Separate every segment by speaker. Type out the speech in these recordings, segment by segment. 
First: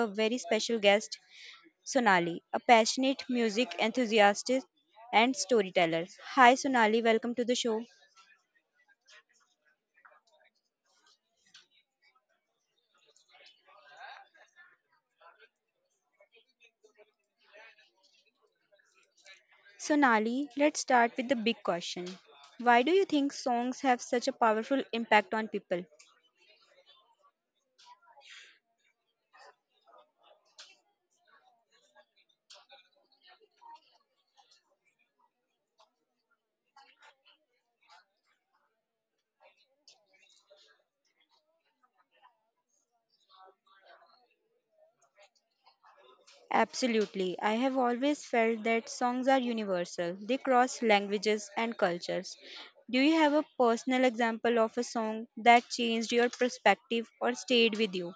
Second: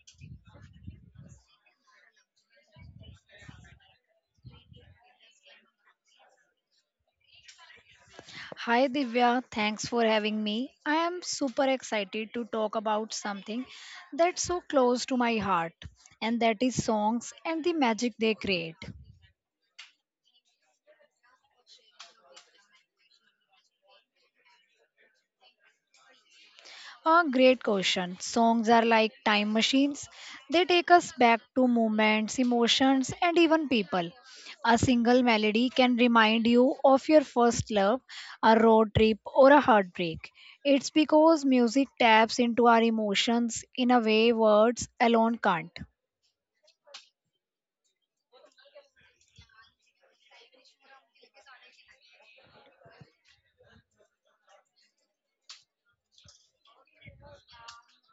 Speaker 1: a very special guest, Sonali, a passionate music enthusiast and storyteller. Hi Sonali, welcome to the show.
Speaker 2: Hi Divya, thanks for having me. I am super excited to talk about something that's so close to my heart, and that is songs and the magic they create.
Speaker 1: Sonali, let's start with the big question. Why do you think songs have such a powerful impact on people?
Speaker 2: A great question. Songs are like time machines, they take us back to moments, emotions, and even people. A single melody can remind you of your first love, a road trip, or a heartbreak. It's because music taps into our emotions in a way words alone can't.
Speaker 1: Absolutely. I have always felt that songs are universal. They cross languages and cultures. Do you have a personal example of a song that changed your perspective or stayed with you?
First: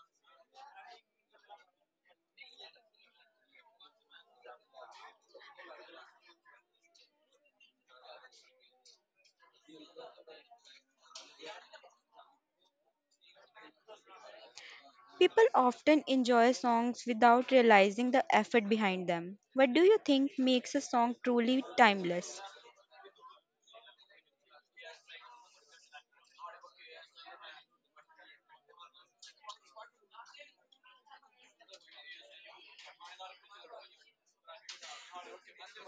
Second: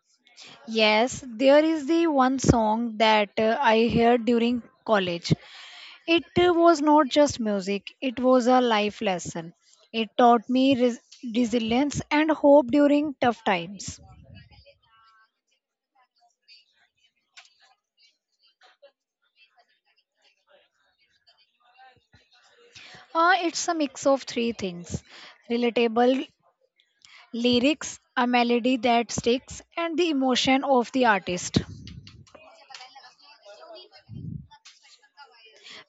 Speaker 2: Yes, there is the one song that I heard during college. It was not just music, it was a life lesson. It taught me resilience and hope during tough times.
Speaker 1: People often enjoy songs without realizing the effort behind them. What do you think makes a song truly timeless?
Speaker 2: It's a mix of three things: relatable lyrics, a melody that sticks, and the emotion of the artist.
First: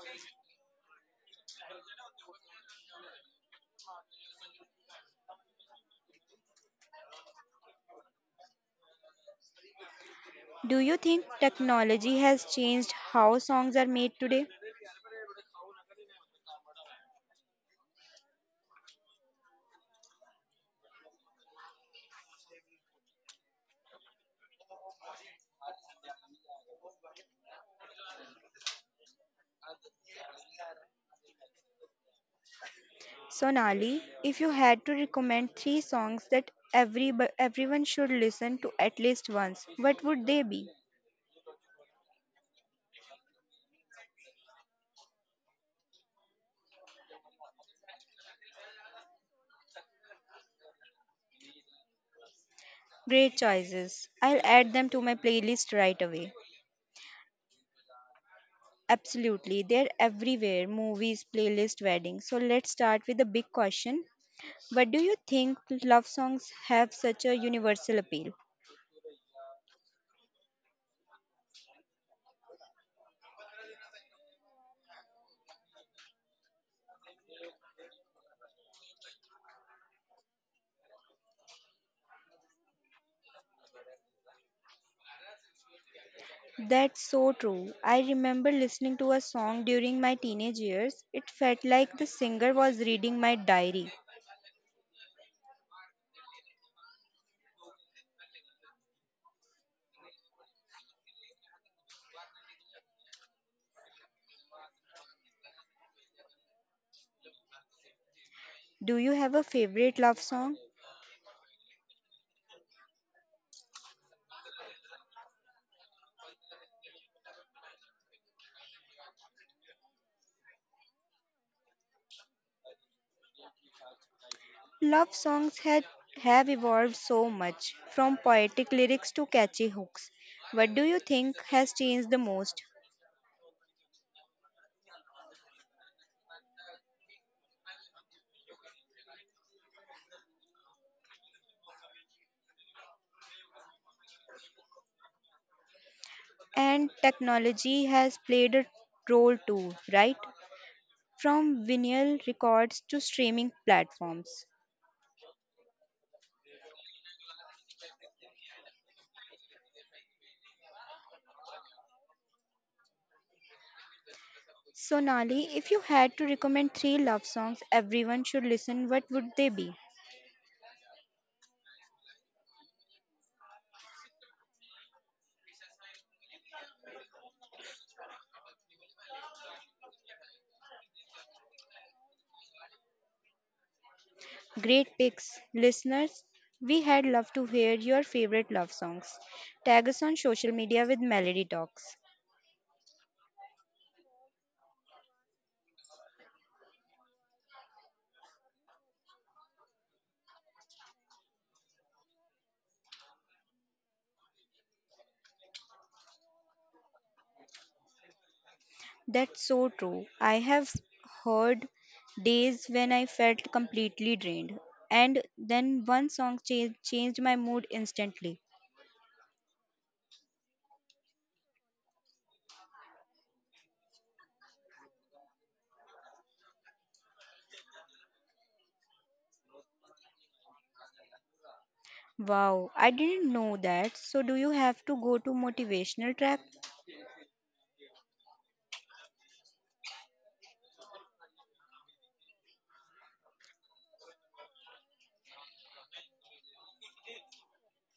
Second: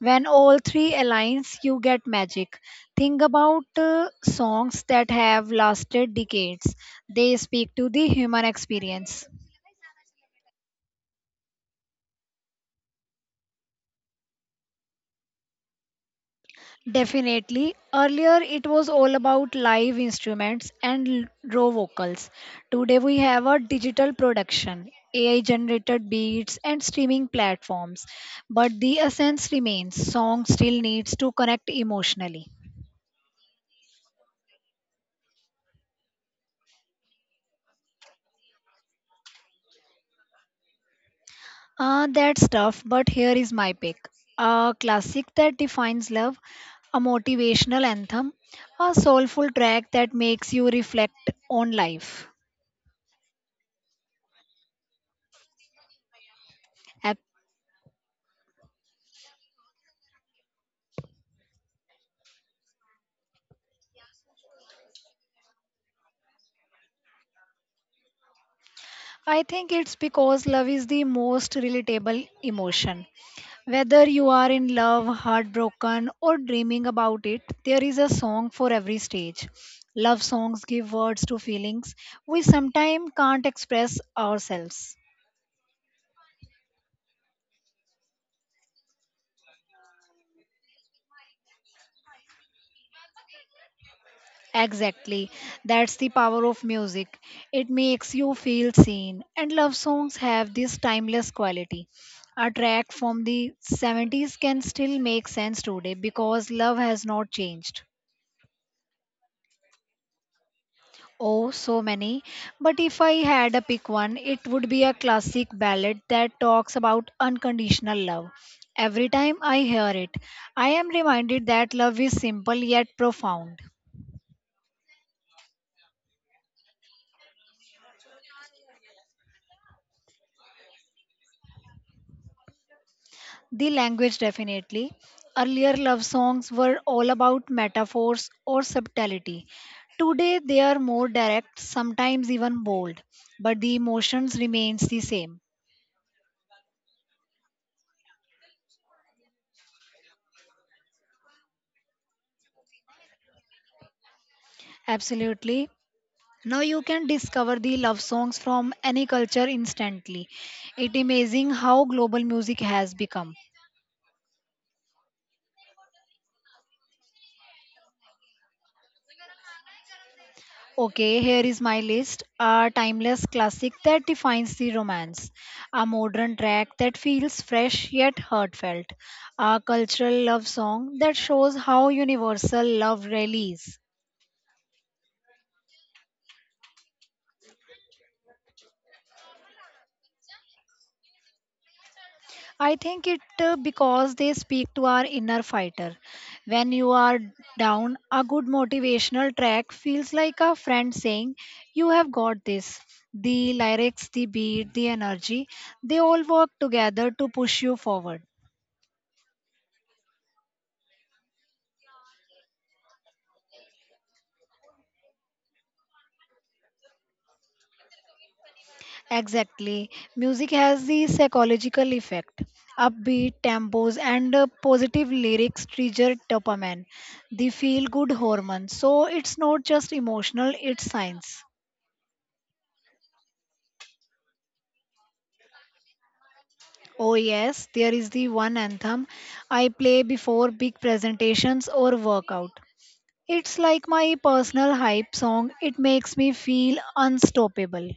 Speaker 2: When all three aligns you get magic. Think about songs that have lasted decades, they speak to the human experience.
Speaker 1: Do you think technology has changed how songs are made today?
Speaker 2: Definitely, earlier it was all about live instruments and raw vocals. Today we have a digital production, ai generated beats and streaming platforms, but the essence remains: song still needs to connect emotionally.
Speaker 1: Sonali, if you had to recommend three songs that everyone should listen to at least once, what would they be?
Speaker 2: That's tough, but here is my pick. A classic that defines love, a motivational anthem, a soulful track that makes you reflect on life.
Speaker 1: Great choices. I'll add them to my playlist right away.
Speaker 2: Ac-
Speaker 1: Absolutely, they're everywhere movies, playlist, weddings. So let's start with the big question. What do you think love songs have such a universal appeal?
Speaker 2: I think it's because love is the most relatable emotion. Whether you are in love, heartbroken, or dreaming about it, there is a song for every stage. Love songs give words to feelings we sometimes can't express ourselves.
Speaker 1: That's so true. I remember listening to a song during my teenage years. It felt like the singer was reading my diary.
Speaker 2: Exactly. That's the power of music. It makes you feel seen. And love songs have this timeless quality. A track from the 70s can still make sense today because love has not changed.
Speaker 1: Do you have a favorite love song?
Speaker 2: Oh, so many. But if I had a pick one, it would be a classic ballad that talks about unconditional love. Every time I hear it, I am reminded that love is simple yet profound.
Speaker 1: Love songs had, have evolved so much, from poetic lyrics to catchy hooks. What do you think has changed the most?
Speaker 2: The language definitely. Earlier love songs were all about metaphors or subtlety. Today they are more direct, sometimes even bold, but the emotions remains the same.
Speaker 1: And technology has played a role too, right? From vinyl records to streaming platforms.
Speaker 2: Absolutely. Now you can discover the love songs from any culture instantly. It amazing how global music has become.
Speaker 1: Sonali, if you had to recommend three love songs everyone should listen, what would they be?
Speaker 2: Okay, here is my list. A timeless classic that defines the romance. A modern track that feels fresh yet heartfelt. A cultural love song that shows how universal love really is.
Speaker 1: Great picks, listeners. We had loved to hear your favorite love songs. Tag us on social media with Melody Talks.
Speaker 2: I think it because they speak to our inner fighter. When you are down, a good motivational track feels like a friend saying, you have got this. The lyrics, the beat, the energy, they all work together to push you forward.
Speaker 1: That's so true. I have heard days when I felt completely drained, and then one song changed my mood instantly.
Speaker 2: Exactly. Music has the psychological effect. Upbeat tempos and positive lyrics trigger dopamine, the feel good hormone. So it's not just emotional, it's science.
Speaker 1: Wow, I didn't know that. So, do you have to go to motivational track?
Speaker 2: Oh, yes, there is the one anthem I play before big presentations or workout. It's like my personal hype song, it makes me feel unstoppable.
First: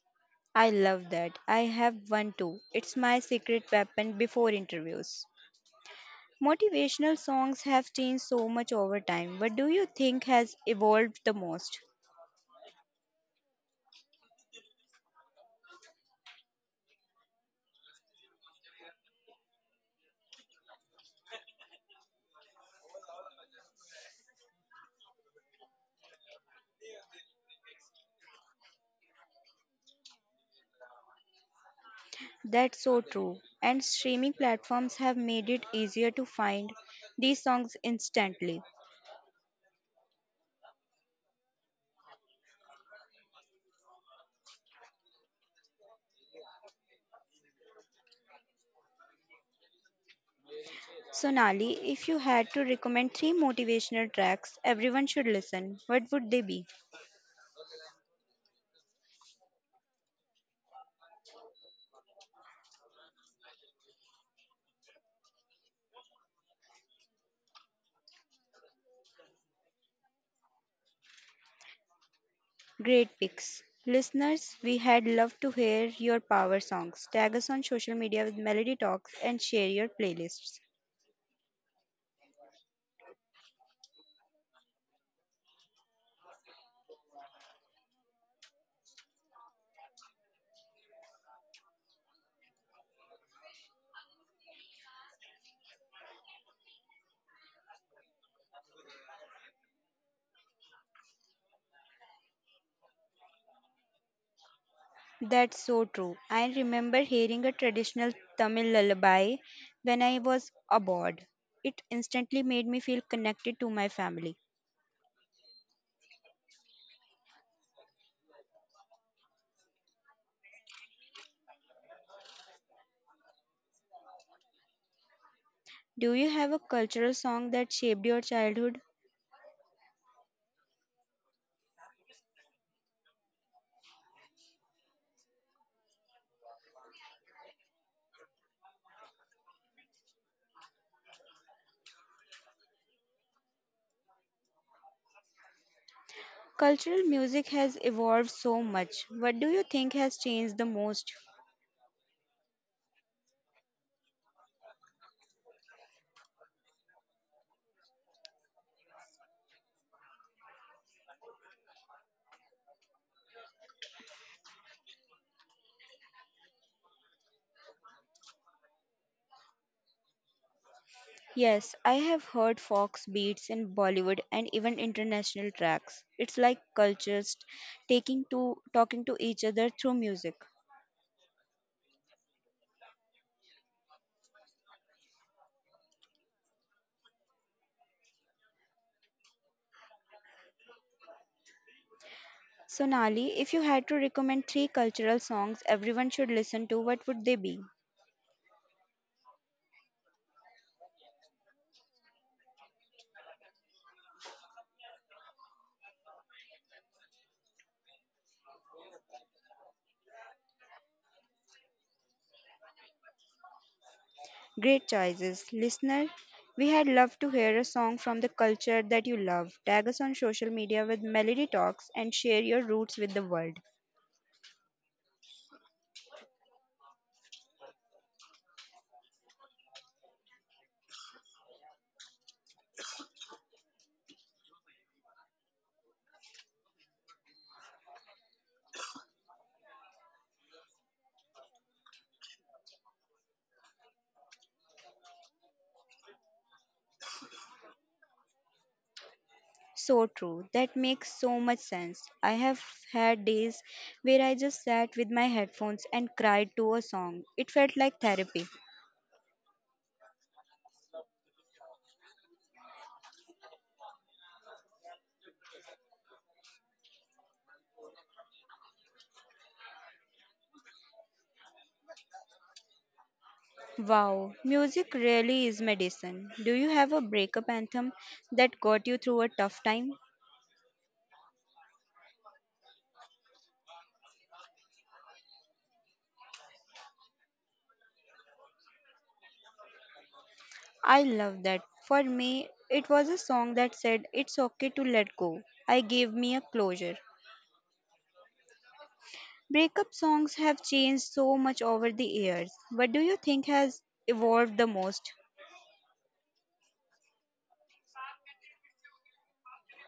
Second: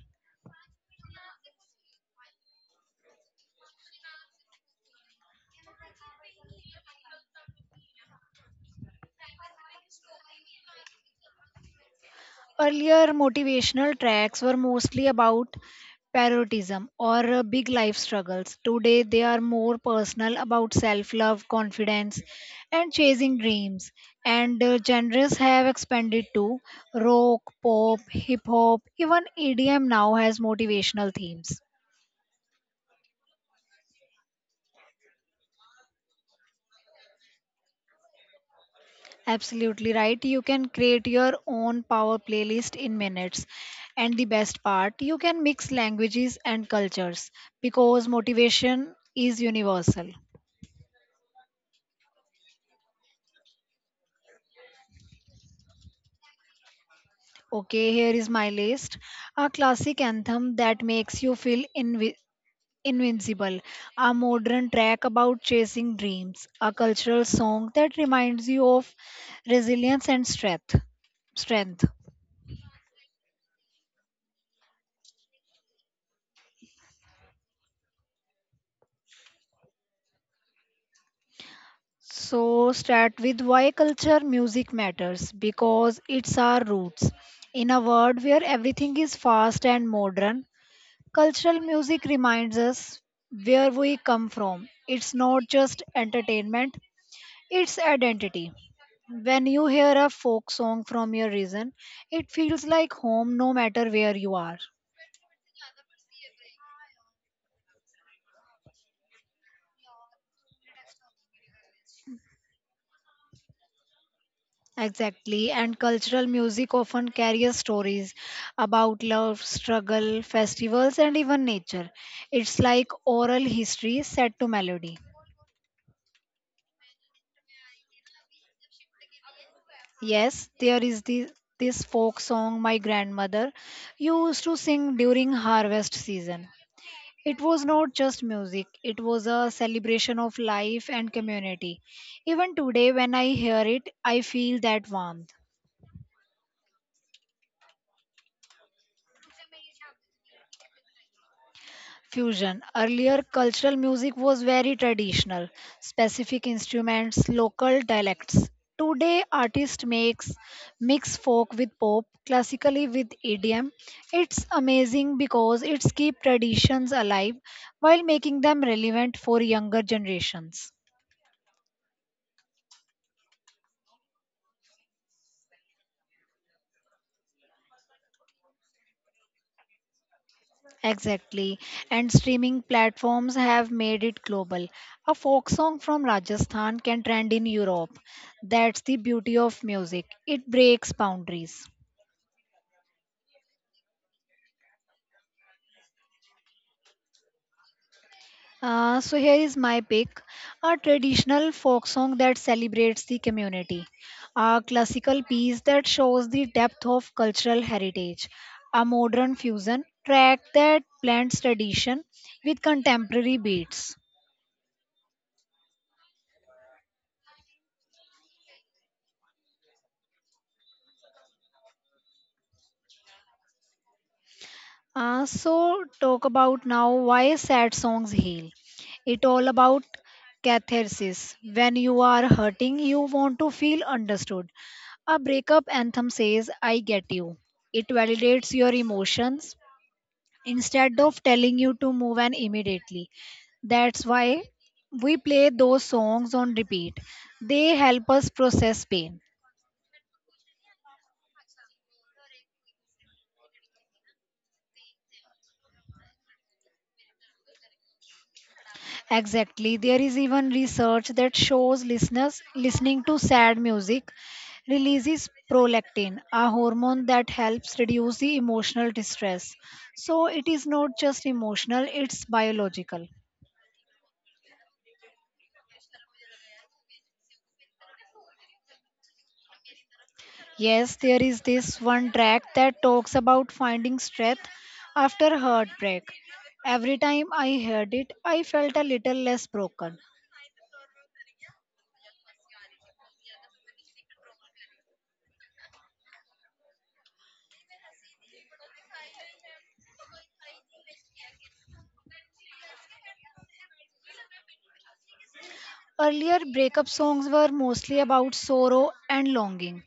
Speaker 1: I love that. I have one too. It's my secret weapon before interviews. Motivational songs have changed so much over time. What do you think has evolved the most?
Speaker 2: Earlier motivational tracks were mostly about patriotism or big life struggles. Today they are more personal about self love, confidence, and chasing dreams. And genres have expanded to rock, pop, hip hop, even EDM now has motivational themes.
Speaker 1: That's so true. And streaming platforms have made it easier to find these songs instantly.
Speaker 2: Absolutely right. You can create your own power playlist in minutes. And the best part, you can mix languages and cultures because motivation is universal.
Speaker 1: Sonali, if you had to recommend three motivational tracks everyone should listen, what would they be?
Speaker 2: Okay, here is my list. A classic anthem that makes you feel invincible. A modern track about chasing dreams. A cultural song that reminds you of resilience and strength. Strength.
Speaker 1: Great picks. Listeners, we had loved to hear your power songs. Tag us on social media with Melody Talks and share your playlists.
Speaker 2: So, start with why culture music matters because it's our roots. In a world where everything is fast and modern, cultural music reminds us where we come from. It's not just entertainment, it's identity. When you hear a folk song from your region, it feels like home no matter where you are.
Speaker 1: That's so true. I remember hearing a traditional Tamil lullaby when I was abroad. It instantly made me feel connected to my family.
Speaker 2: Exactly, and cultural music often carries stories about love, struggle, festivals, and even nature. It's like oral history set to melody.
Speaker 1: Do you have a cultural song that shaped your childhood?
Speaker 2: Yes, this folk song my grandmother used to sing during harvest season. It was not just music, it was a celebration of life and community. Even today, when I hear it, I feel that warmth.
Speaker 1: Cultural music has evolved so much. What do you think has changed the most?
Speaker 2: Fusion. Earlier, cultural music was very traditional, specific instruments, local dialects. Today, artist makes mix folk with pop, classically with EDM. It's amazing because it's keep traditions alive while making them relevant for younger generations.
Speaker 1: Yes, I have heard Fox beats in Bollywood and even international tracks. It's like cultures taking to talking to each other through music.
Speaker 2: Exactly. And streaming platforms have made it global. A folk song from Rajasthan can trend in Europe. That's the beauty of music. It breaks boundaries.
Speaker 1: Sonali, if you had to recommend three cultural songs everyone should listen to, what would they be?
Speaker 2: So here is my pick, a traditional folk song that celebrates the community, a classical piece that shows the depth of cultural heritage, a modern fusion track that blends tradition with contemporary beats.
Speaker 1: Great choices. Listener, we had loved to hear a song from the culture that you love. Tag us on social media with Melody Talks and share your roots with the world.
Speaker 2: So talk about now why sad songs heal. It all about catharsis. When you are hurting, you want to feel understood. A breakup anthem says, "I get you." It validates your emotions instead of telling you to move on immediately. That's why we play those songs on repeat. They help us process pain.
Speaker 1: So true. That makes so much sense. I have had days where I just sat with my headphones and cried to a song. It felt like therapy.
Speaker 2: Exactly. There is even research that shows listeners listening to sad music releases prolactin, a hormone that helps reduce the emotional distress. So it is not just emotional, it's biological.
Speaker 1: Wow, music really is medicine. Do you have a breakup anthem that got you through a tough time?
Speaker 2: Yes, there is this one track that talks about finding strength after heartbreak. Every time I heard it, I felt a little less broken.
Speaker 1: I love that. For me, it was a song that said, "It's okay to let go." I gave me a closure. Breakup songs have changed so much over the years. What do you think has evolved the most?
Speaker 2: Earlier, breakup songs were mostly about sorrow and longing.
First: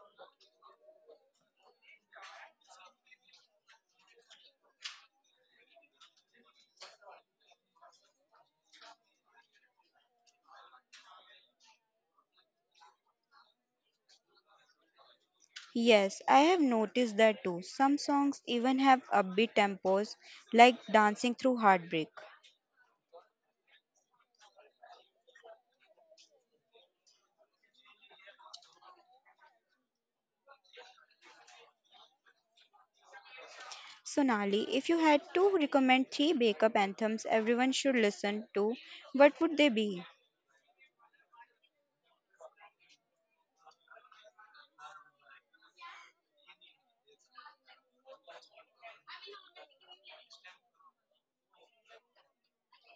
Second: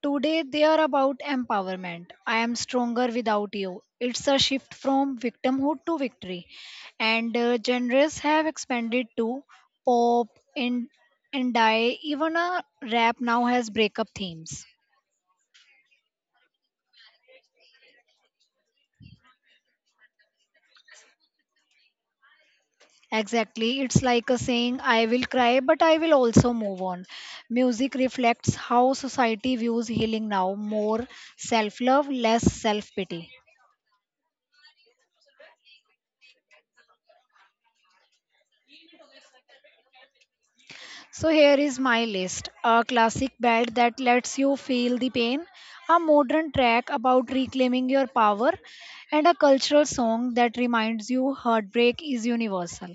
Speaker 2: Today, they are about empowerment. I am stronger without you. It's a shift from victimhood to victory. And genres have expanded to pop, in, indie, even a rap now has breakup themes.
Speaker 1: Yes, I have noticed that too. Some songs even have upbeat tempos, like Dancing Through Heartbreak.
Speaker 2: Exactly. It's like a saying, I will cry, but I will also move on. Music reflects how society views healing now, more self love, less self pity.
Speaker 1: Sonali, if you had to recommend three breakup anthems everyone should listen to, what would they be?
Speaker 2: So here is my list. A classic bed that lets you feel the pain, a modern track about reclaiming your power, and a cultural song that reminds you heartbreak is universal.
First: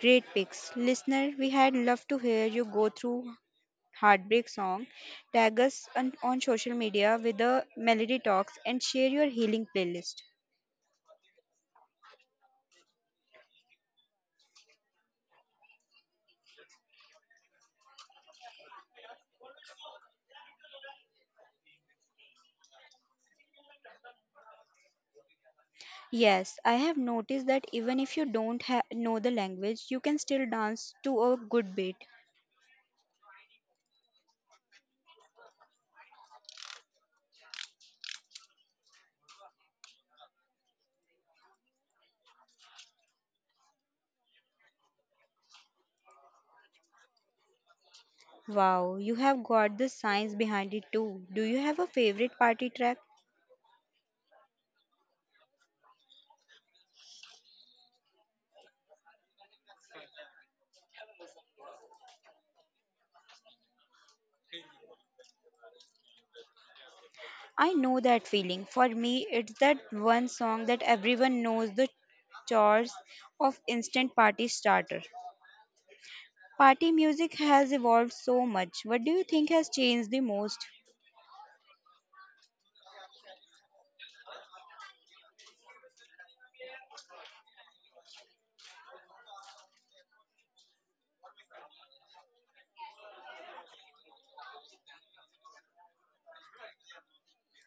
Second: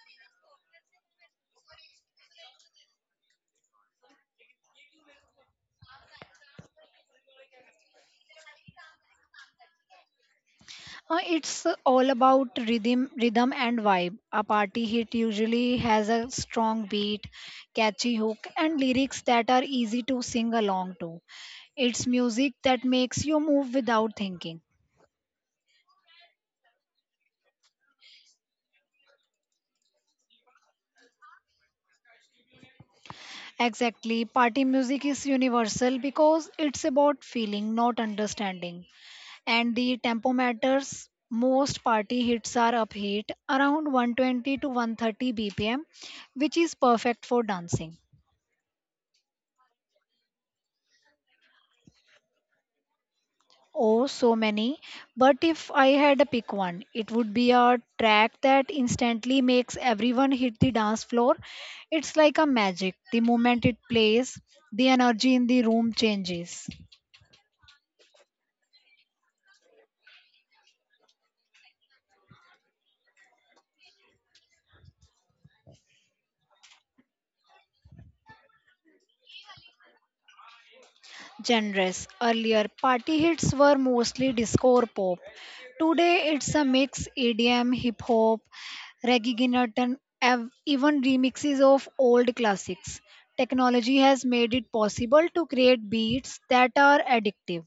Speaker 1: Great picks. Listener, we had loved to hear you go through heartbreak song. Tag us on social media with the Melody Talks and share your healing playlist.
Speaker 2: It's all about rhythm and vibe. A party hit usually has a strong beat, catchy hook, and lyrics that are easy to sing along to. It's music that makes you move without thinking.
Speaker 1: Yes, I have noticed that even if you don't know the language, you can still dance to a good beat.
Speaker 2: Exactly. Party music is universal because it's about feeling, not understanding. And the tempo matters. Most party hits are upbeat, around 120 to 130 BPM, which is perfect for dancing.
Speaker 1: Wow, you have got the science behind it too. Do you have a favorite party track?
Speaker 2: Oh, so many. But if I had to pick one, it would be a track that instantly makes everyone hit the dance floor. It's like a magic. The moment it plays, the energy in the room changes.
Speaker 1: I know that feeling. For me, it's that one song that everyone knows the chores of instant party starter. Party music has evolved so much. What do you think has changed the most?
Speaker 2: Genres. Earlier, party hits were mostly disco or pop. Today, it's a mix: EDM, hip hop, reggaeton, and even remixes of old classics. Technology has made it possible to create beats that are addictive.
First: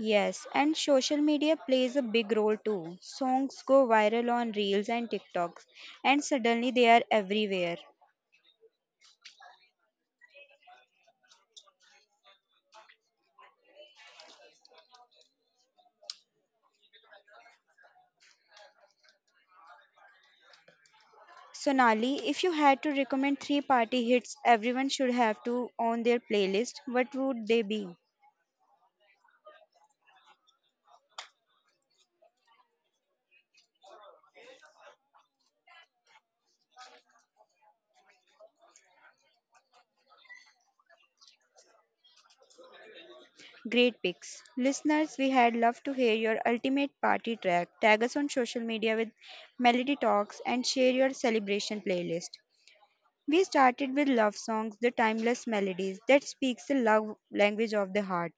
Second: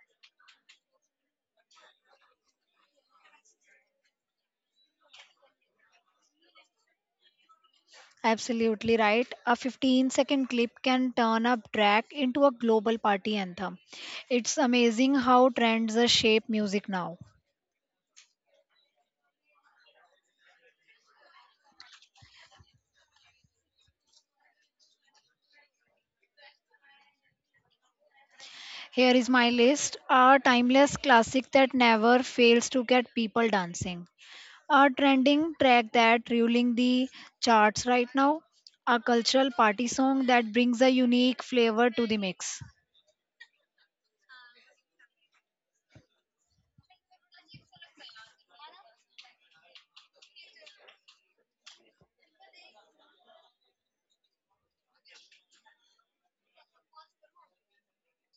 Speaker 1: Yes, and social media plays a big role too. Songs go viral on Reels and TikToks, and suddenly they are everywhere.
Speaker 2: Absolutely right. A 15-second clip can turn a track into a global party anthem. It's amazing how trends shape music now.
Speaker 1: Sonali, if you had to recommend three party hits everyone should have to on their playlist, what would they be?
Speaker 2: Here is my list. A timeless classic that never fails to get people dancing. A trending track that ruling the charts right now. A cultural party song that brings a unique flavor to the mix.
Speaker 1: Great picks. Listeners, we had loved to hear your ultimate party track. Tag us on social media with Melody Talks and share your celebration playlist. We started with love songs, the timeless melodies that speaks the love language of the heart.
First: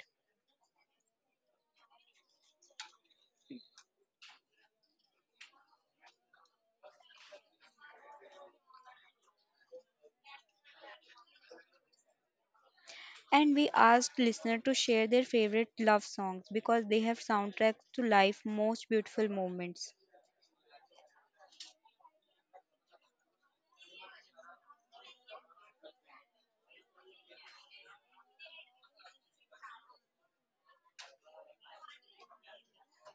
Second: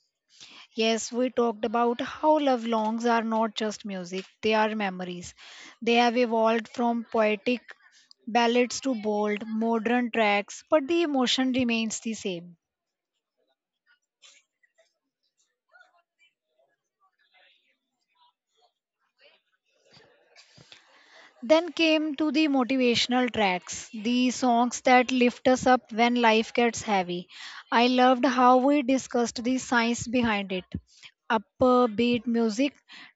Speaker 2: Yes, we talked about how love songs are not just music, they are memories. They have evolved from poetic ballads to bold, modern tracks, but the emotion remains the same.
Speaker 1: And we asked listeners to share their favorite love songs because they have soundtracks to life most beautiful moments.
Speaker 2: Then came to the motivational tracks, the songs that lift us up when life gets heavy. I loved how we discussed the science behind it. Upbeat music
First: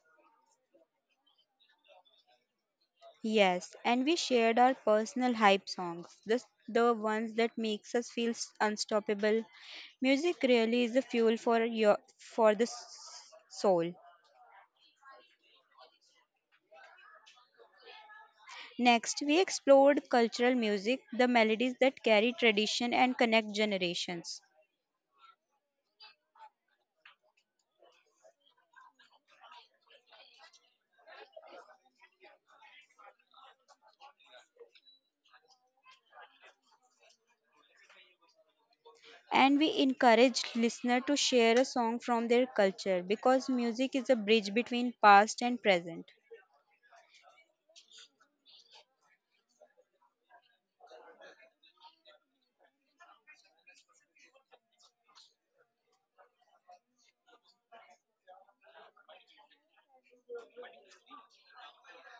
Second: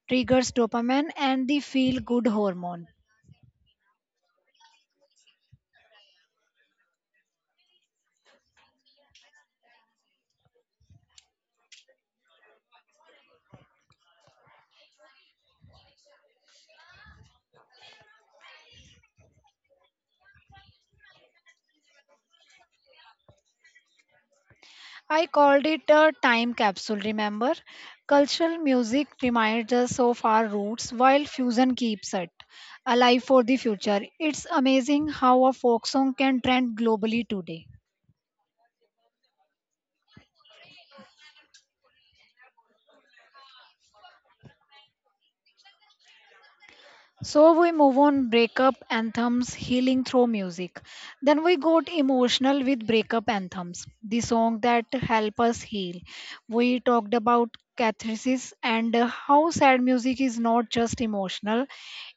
Speaker 2: triggers dopamine and the feel good hormone.
Speaker 1: Yes, and we shared our personal hype songs, the ones that makes us feel unstoppable. Music really is the fuel for your for the soul. Next, we explored cultural music, the melodies that carry tradition and connect generations.
Speaker 2: I called it a time capsule, remember? Cultural music reminds us of our roots while fusion keeps it alive for the future. It's amazing how a folk song can trend globally today.
Speaker 1: And we encouraged listener to share a song from their culture because music is a bridge between past and present.
Speaker 2: So we move on breakup anthems healing through music. Then we got emotional with breakup anthems, the song that help us heal. We talked about catharsis and how sad music is not just emotional,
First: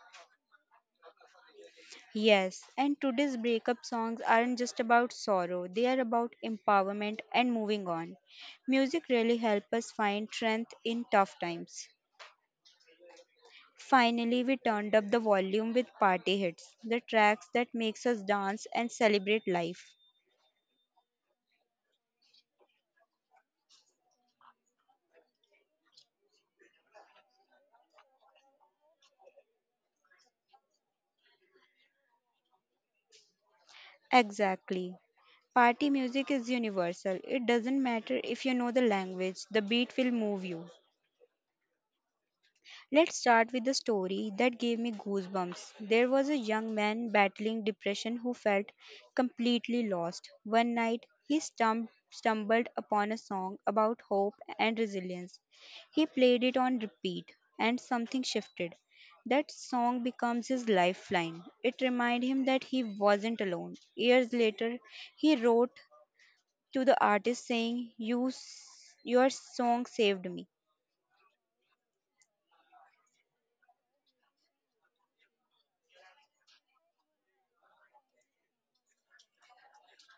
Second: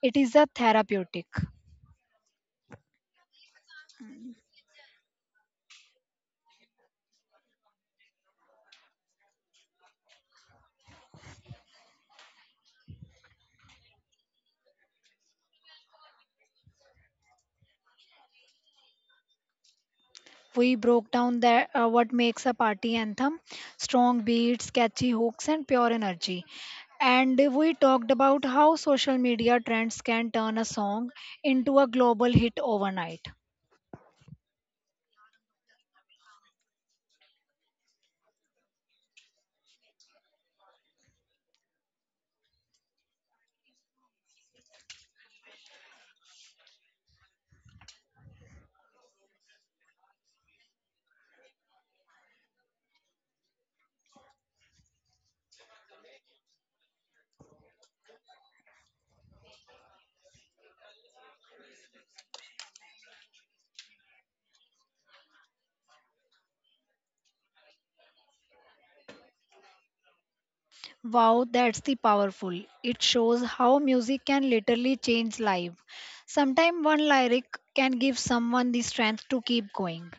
Speaker 2: it is a therapeutic.
Speaker 1: Yes, and today's breakup songs aren't just about sorrow, they are about empowerment and moving on. Music really helps us find strength in tough times. Finally, we turned up the volume with party hits, the tracks that makes us dance and celebrate life.
Speaker 2: We broke down that what makes a party anthem, strong beats, catchy hooks and pure energy. And we talked about how social media trends can turn a song into a global hit overnight.
Speaker 1: Exactly. Party music is universal. It doesn't matter if you know the language, the beat will move you. Let's start with the story that gave me goosebumps. There was a young man battling depression who felt completely lost. One night, he stumbled upon a song about hope and resilience. He played it on repeat, and something shifted. That song becomes his lifeline. It reminded him that he wasn't alone. Years later, he wrote to the artist saying, "Your song saved me."
Speaker 2: Wow, that's the powerful. It shows how music can literally change life. Sometimes one lyric can give someone the strength to keep going.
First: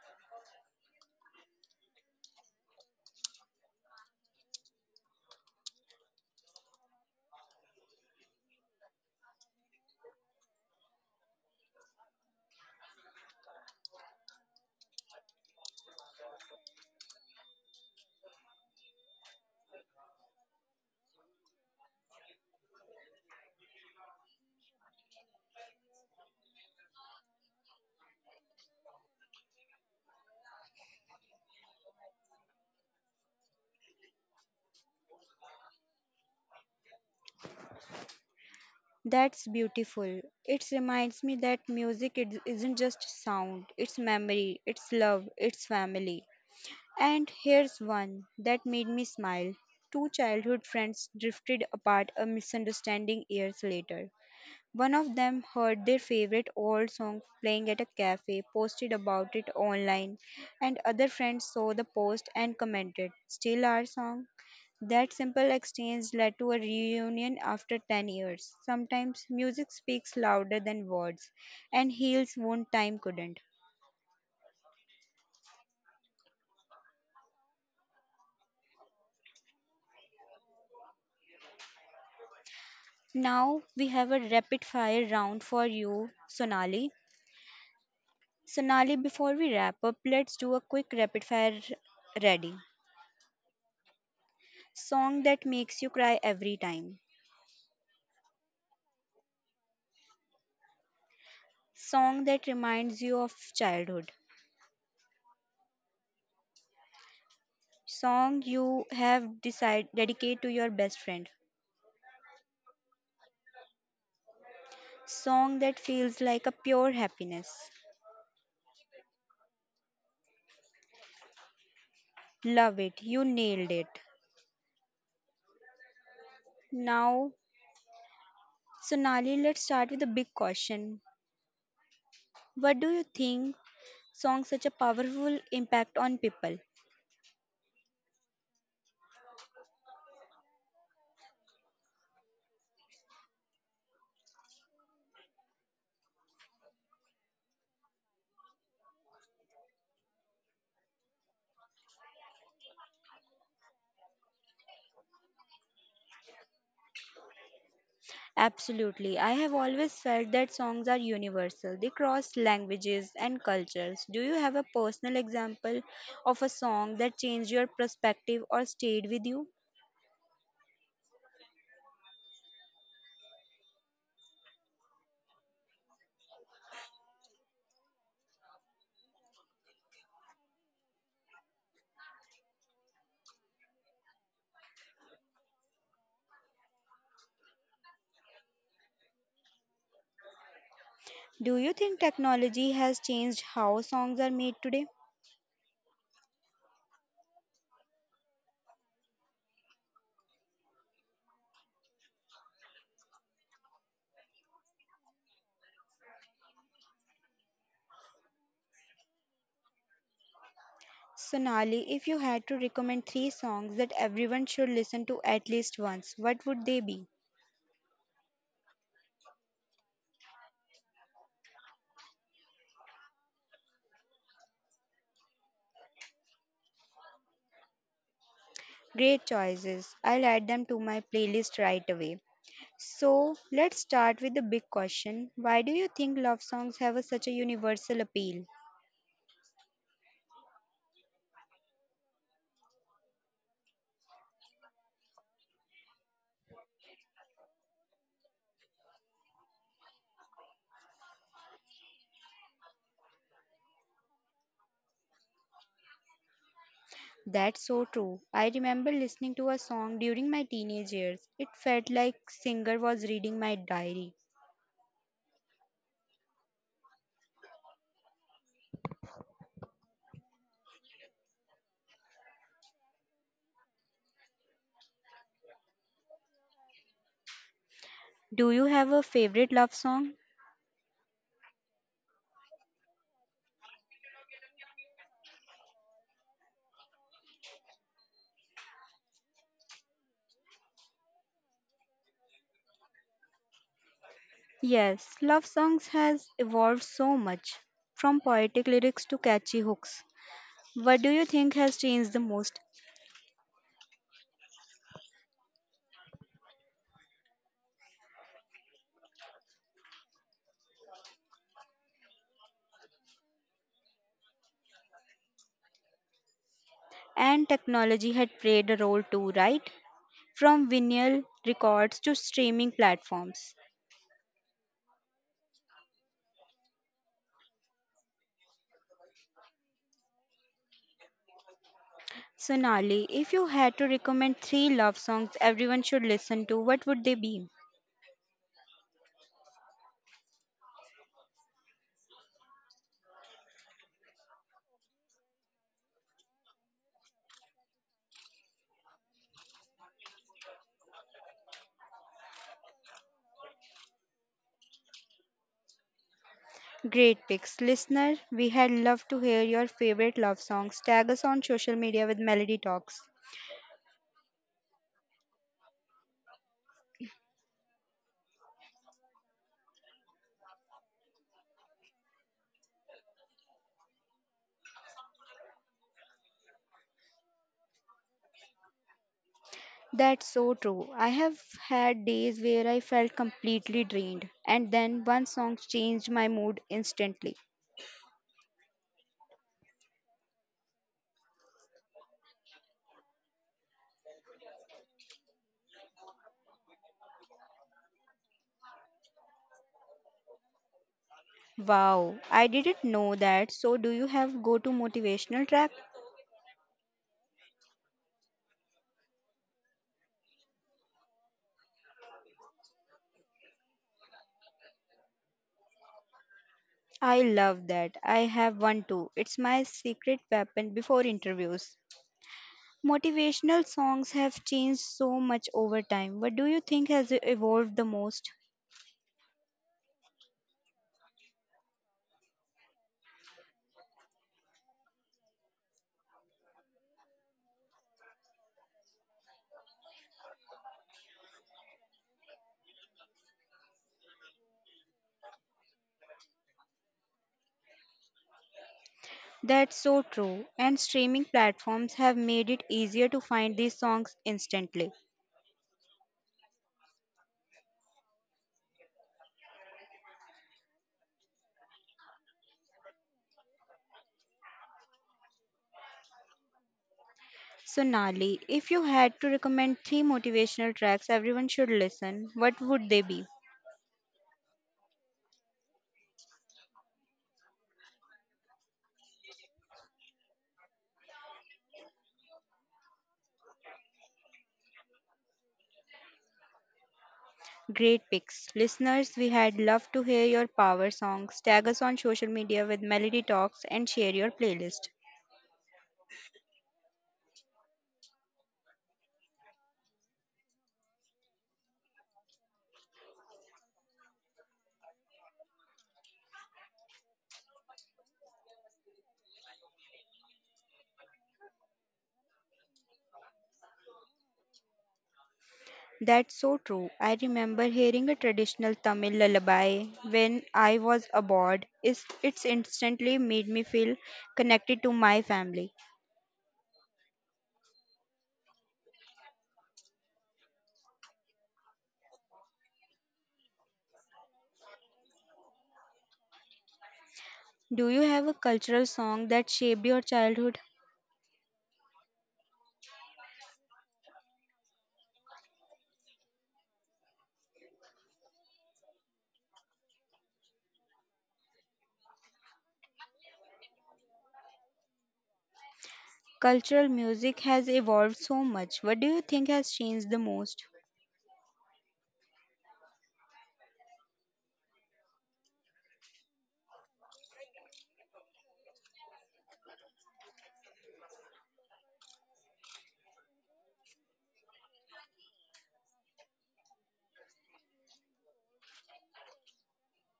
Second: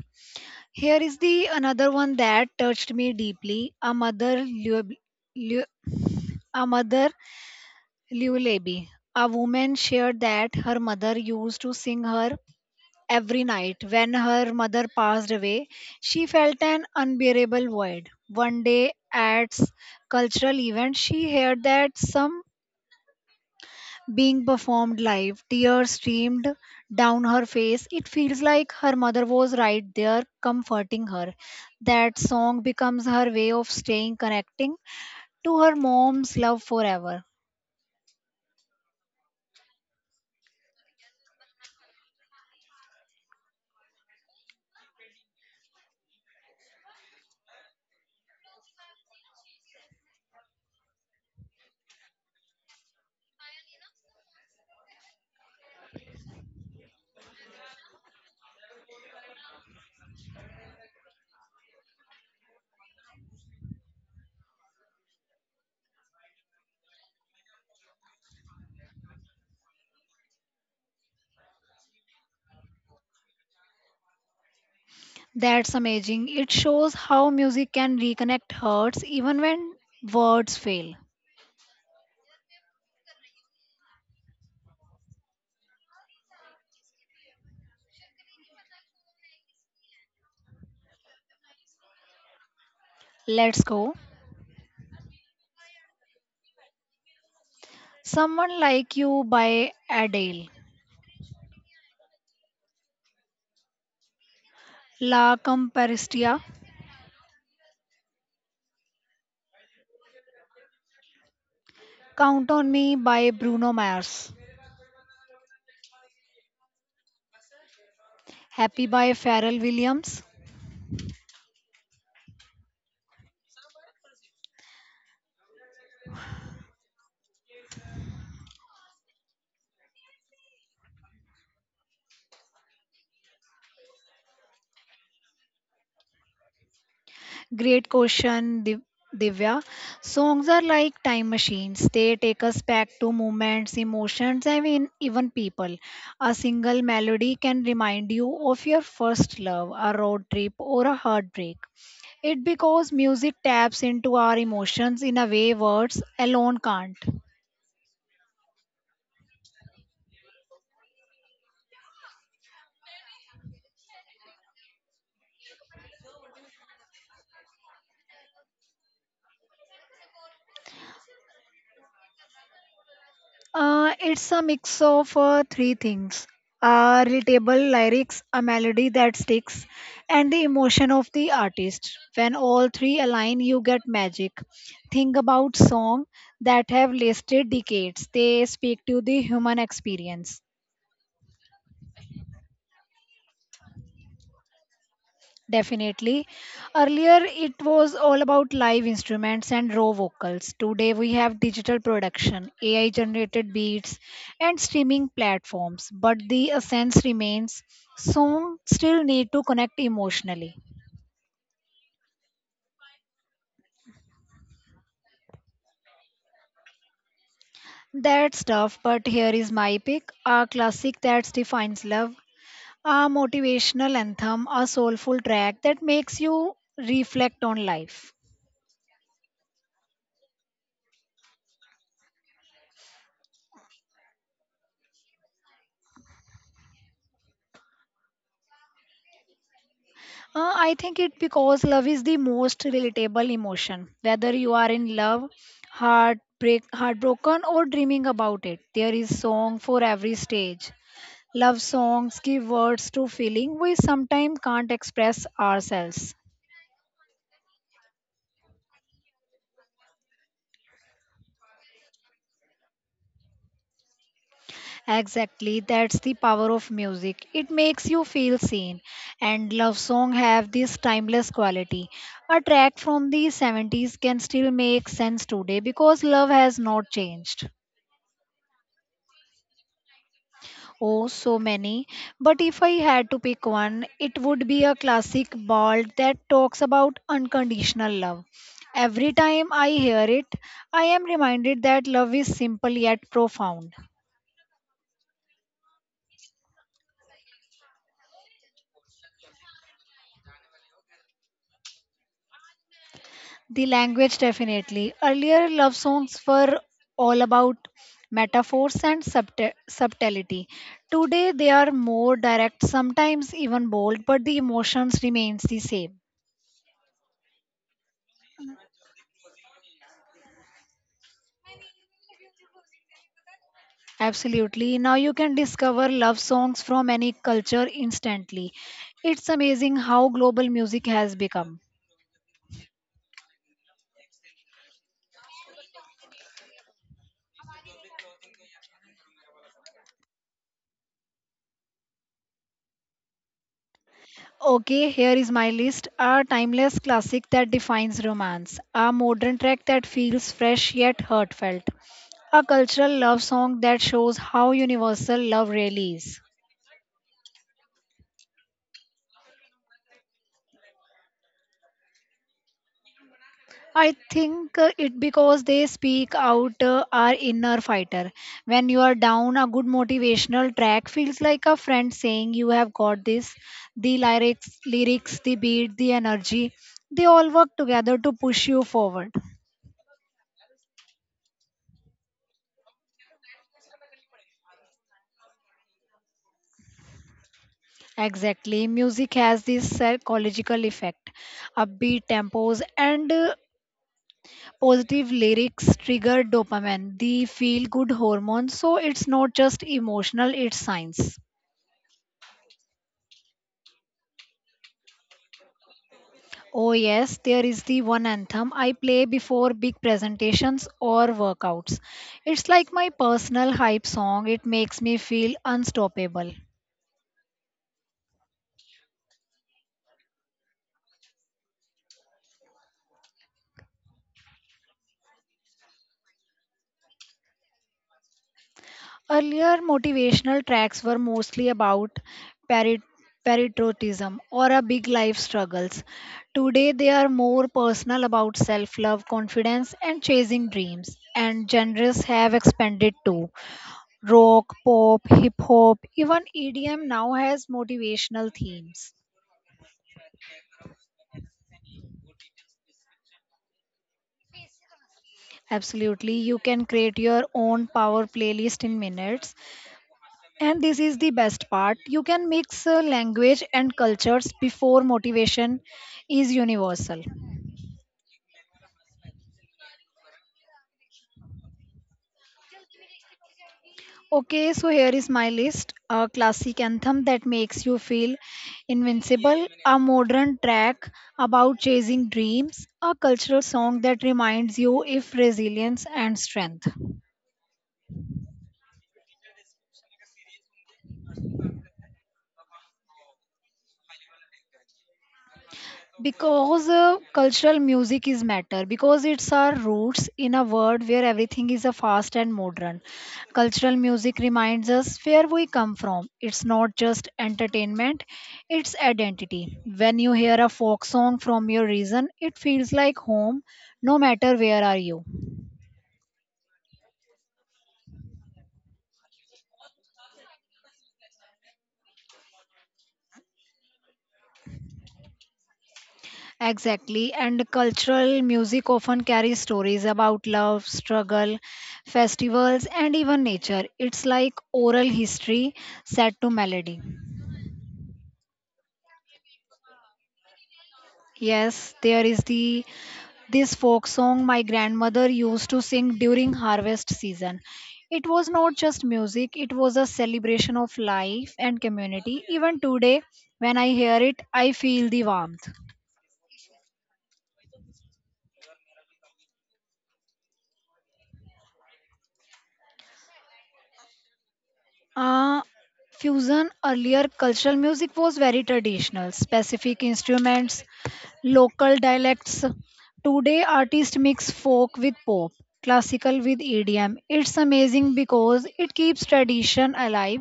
Speaker 2: Here is the another one that touched me deeply. A mother lu- a mother lullaby. A woman shared that her mother used to sing her every night. When her mother passed away, she felt an unbearable void. One day at cultural event, she heard that some being performed live. Tears streamed down her face. It feels like her mother was right there comforting her. That song becomes her way of staying connecting to her mom's love forever.
Speaker 1: That's beautiful. It reminds me that isn't just sound, it's memory, it's love, it's family. And here's one that made me smile. Two childhood friends drifted apart a misunderstanding years later. One of them heard their favorite old song playing at a cafe, posted about it online, and other friends saw the post and commented, "Still our song?" That simple exchange led to a reunion after 10 years. Sometimes music speaks louder than words and heals wound time couldn't.
Speaker 2: That's amazing. It shows how music can reconnect hearts even when words fail.
Speaker 1: Now we have a rapid fire round for you, Sonali. Sonali, before we wrap up, let's do a quick rapid fire ready.
Speaker 2: Let's go.
Speaker 1: Song that makes you cry every time.
Speaker 2: Someone Like You by Adele,
Speaker 1: Song that reminds you of childhood.
Speaker 2: La Comparstia,
Speaker 1: Song you have decided dedicate to your best friend.
Speaker 2: Count on Me by Bruno Mars,
Speaker 1: Song that feels like a pure happiness.
Speaker 2: Happy by Pharrell Williams,
Speaker 1: Love it. You nailed it. Now, Sonali, let's start with a big question. What do you think songs such a powerful impact on people?
Speaker 2: great question Divya. Songs are like time machines. They take us back to moments, emotions, and mean, even people. A single melody can remind you of your first love, a road trip, or a heartbreak. It because music taps into our emotions in a way words alone can't.
Speaker 1: Absolutely. I have always felt that songs are universal. They cross languages and cultures. Do you have a personal example of a song that changed your perspective or stayed with you?
Speaker 2: It's a mix of three things readable lyrics, a melody that sticks, and the emotion of the artist. When all three align, you get magic. Think about songs that have lasted decades, they speak to the human experience.
Speaker 1: Do you think technology has changed how songs are made today?
Speaker 2: Definitely. Earlier, it was all about live instruments and raw vocals. Today, we have digital production, AI generated beats, and streaming platforms. But the essence remains songs still need to connect emotionally.
Speaker 1: Sonali, if you had to recommend three songs that everyone should listen to at least once, what would they be?
Speaker 2: That's tough, but here is my pick a classic that defines love, a motivational anthem, a soulful track that makes you reflect on life.
Speaker 1: Great choices. I'll add them to my playlist right away. So let's start with the big question. Why do you think love songs such a universal appeal?
Speaker 2: I think it because love is the most relatable emotion. Whether you are in love, heartbreak, heartbroken, or dreaming about it, there is song for every stage. Love songs give words to feeling we sometimes can't express ourselves.
Speaker 1: That's so true. I remember listening to a song during my teenage years. It felt like singer was reading my diary.
Speaker 2: Exactly, that's the power of music. It makes you feel seen, and love song have this timeless quality. A track from the 70s can still make sense today because love has not changed.
Speaker 1: Do you have a favorite love song?
Speaker 2: Oh, so many. But if I had to pick one, it would be a classic ballad that talks about unconditional love. Every time I hear it, I am reminded that love is simple yet profound.
Speaker 1: Yes, love songs has evolved so much from poetic lyrics to catchy hooks. What do you think has changed the most?
Speaker 2: The language definitely. Earlier love songs were all about metaphors and subtlety. Today they are more direct, sometimes even bold, but the emotions remains the same.
Speaker 1: And technology had played a role too, right? From vinyl records to streaming platforms.
Speaker 2: Absolutely. Now you can discover love songs from any culture instantly. It's amazing how global music has become.
Speaker 1: Sonali, if you had to recommend three love songs everyone should listen to, what would they be?
Speaker 2: Okay, here is my list. A timeless classic that defines romance. A modern track that feels fresh yet heartfelt. A cultural love song that shows how universal love really is.
Speaker 1: Great picks. Listener, we had loved to hear your favorite love songs. Tag us on social media with Melody Talks.
Speaker 2: I think it because they speak out our inner fighter. When you are down, a good motivational track feels like a friend saying, "You have got this." The lyrics, the beat, the energy, they all work together to push you forward.
Speaker 1: That's so true. I have had days where I felt completely drained, and then one song changed my mood instantly.
Speaker 2: Exactly, music has this psychological effect. Upbeat tempos and positive lyrics trigger dopamine, the feel-good hormone. So it's not just emotional; it's science.
Speaker 1: Wow, I didn't know that. So, do you have go to motivational track?
Speaker 2: Oh, yes, there is the one anthem I play before big presentations or workouts. It's like my personal hype song, it makes me feel unstoppable.
Speaker 1: I love that. I have one too. It's my secret weapon before interviews. Motivational songs have changed so much over time. What do you think has evolved the most?
Speaker 2: Earlier, motivational tracks were mostly about parit- patriotism or a big life struggles. Today, they are more personal about self love, confidence, and chasing dreams. And genres have expanded too. Rock, pop, hip hop, even EDM now has motivational themes.
Speaker 1: That's so true. And streaming platforms have made it easier to find these songs instantly.
Speaker 2: Absolutely. You can create your own power playlist in minutes. And this is the best part. You can mix language and cultures before motivation is universal.
Speaker 1: So, Nali, if you had to recommend three motivational tracks everyone should listen, what would they be?
Speaker 2: Okay, so here is my list a classic anthem that makes you feel invincible, a modern track about chasing dreams, a cultural song that reminds you of resilience and strength.
Speaker 1: Great picks. Listeners, we had loved to hear your power songs. Tag us on social media with Melody Talks and share your playlist.
Speaker 2: Because cultural music is matter because it's our roots. In a world where everything is a fast and modern, cultural music reminds us where we come from. It's not just entertainment, it's identity. When you hear a folk song from your region it feels like home, no matter where are you.
Speaker 1: That's so true. I remember hearing a traditional Tamil lullaby when I was abroad. It's instantly made me feel connected to my family.
Speaker 2: Exactly, and cultural music often carries stories about love, struggle, festivals, and even nature. It's like oral history set to melody.
Speaker 1: Do you have a cultural song that shaped your childhood?
Speaker 2: Yes, there is the this folk song my grandmother used to sing during harvest season. It was not just music, it was a celebration of life and community. Even today, when I hear it, I feel the warmth.
Speaker 1: Cultural music has evolved so much. What do you think has changed the most?
Speaker 2: Uh, fusion. Earlier cultural music was very traditional, specific instruments, local dialects. Today, artists mix folk with pop, classical with EDM. It's amazing because it keeps tradition alive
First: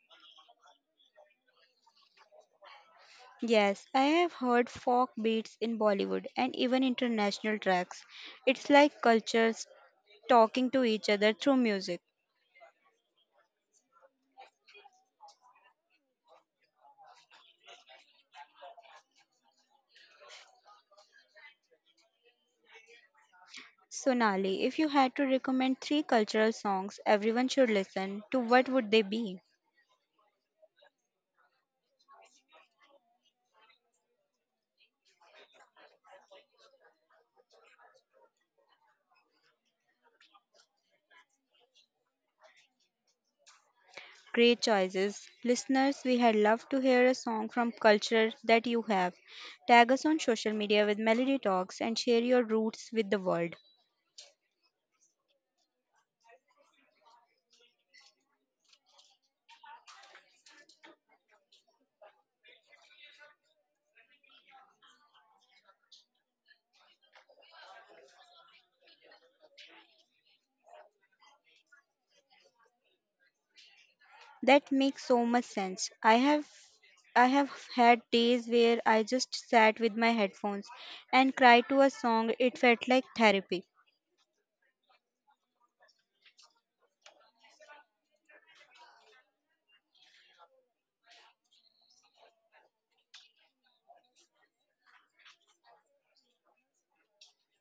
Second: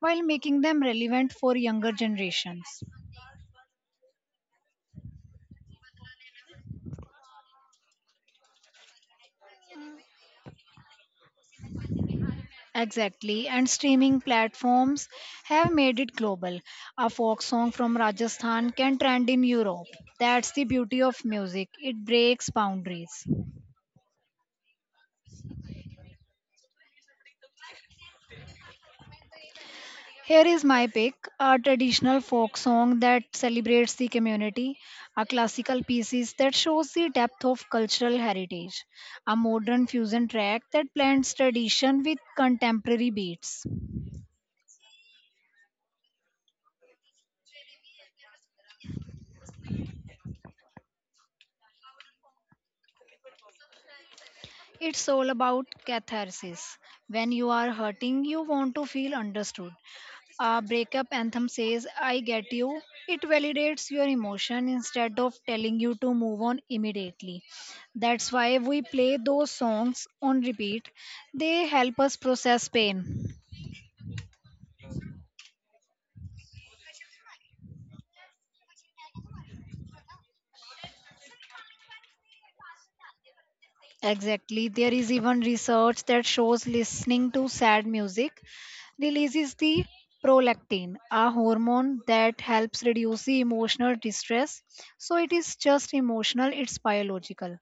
Speaker 2: while making them relevant for younger generations.
Speaker 1: Yes, I have heard folk beats in Bollywood and even international tracks. It's like cultures talking to each other through music.
Speaker 2: Exactly, and streaming platforms have made it global. A folk song from Rajasthan can trend in Europe. That's the beauty of music, it breaks boundaries.
Speaker 1: Sonali, if you had to recommend three cultural songs everyone should listen to, what would they be?
Speaker 2: Here is my pick a traditional folk song that celebrates the community, a classical piece that shows the depth of cultural heritage, a modern fusion track that blends tradition with contemporary beats.
Speaker 1: Great choices. Listeners, we had loved to hear a song from culture that you have. Tag us on social media with Melody Talks and share your roots with the world.
Speaker 2: It's all about catharsis. When you are hurting, you want to feel understood. A breakup anthem says, I get you. It validates your emotion instead of telling you to move on immediately. That's why we play those songs on repeat. They help us process pain.
Speaker 1: That makes so much sense. I have had days where I just sat with my headphones and cried to a song. It felt like therapy.
Speaker 2: Exactly. There is even research that shows listening to sad music releases the prolactin, a hormone that helps reduce the emotional distress. So it is just emotional, it's biological.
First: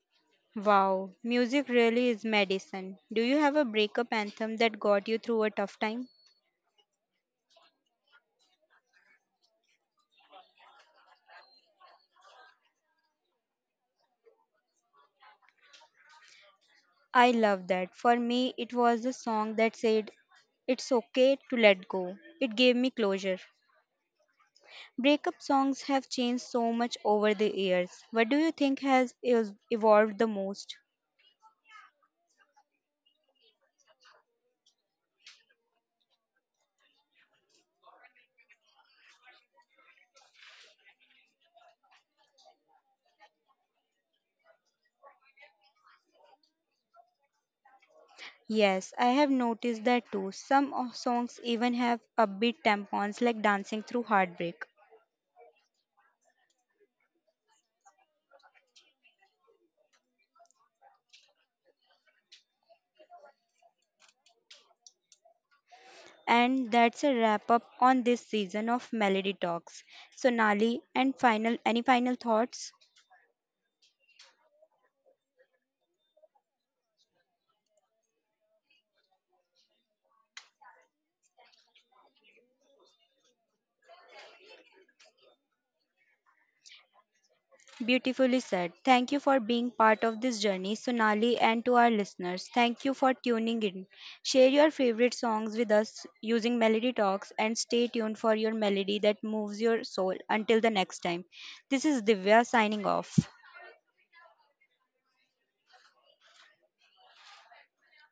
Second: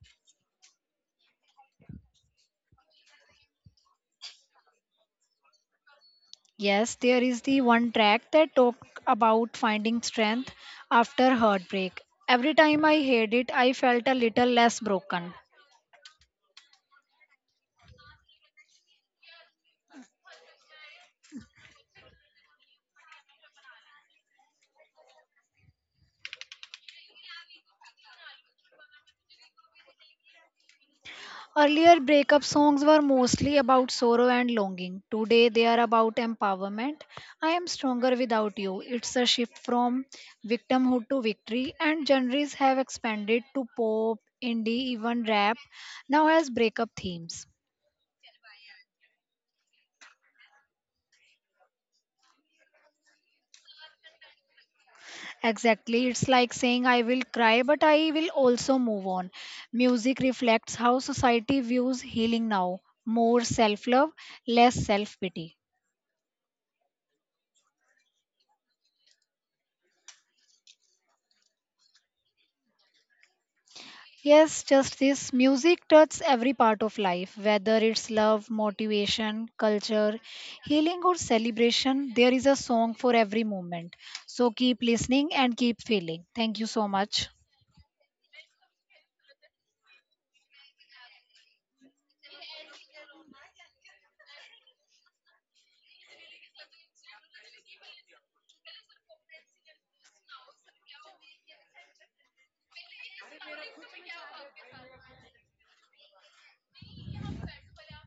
Speaker 1: Wow, music really is medicine. Do you have a breakup anthem that got you through a tough time?
Speaker 2: Yes, there is the one track that talk about finding strength after heartbreak. Every time I heard it, I felt a little less broken.
Speaker 1: I love that. For me, it was the song that said, "It's okay to let go." It gave me closure. Breakup songs have changed so much over the years. What do you think has evolved the most?
Speaker 2: Earlier breakup songs were mostly about sorrow and longing. Today they are about empowerment. I am stronger without you. It's a shift from victimhood to victory, and genres have expanded to pop, indie, even rap now has breakup themes.
Speaker 1: Yes, I have noticed that too. Some of songs even have upbeat tampons like Dancing Through Heartbreak.
Speaker 2: Exactly. It's like saying, I will cry, but I will also move on. Music reflects how society views healing now, more self love, less self pity.
Speaker 1: And that's a wrap up on this season of Melody Talks. Sonali, and final any final thoughts?
Speaker 2: Yes, just this music touches every part of life, whether it's love, motivation, culture, healing, or celebration. There is a song for every moment. So keep listening and keep feeling. Thank you so much.
Speaker 1: Beautifully said. Thank you for being part of this journey, Sonali, and to our listeners. Thank you for tuning in. Share your favorite songs with us using Melody Talks and stay tuned for your melody that moves your soul. Until the next time, this is Divya signing off.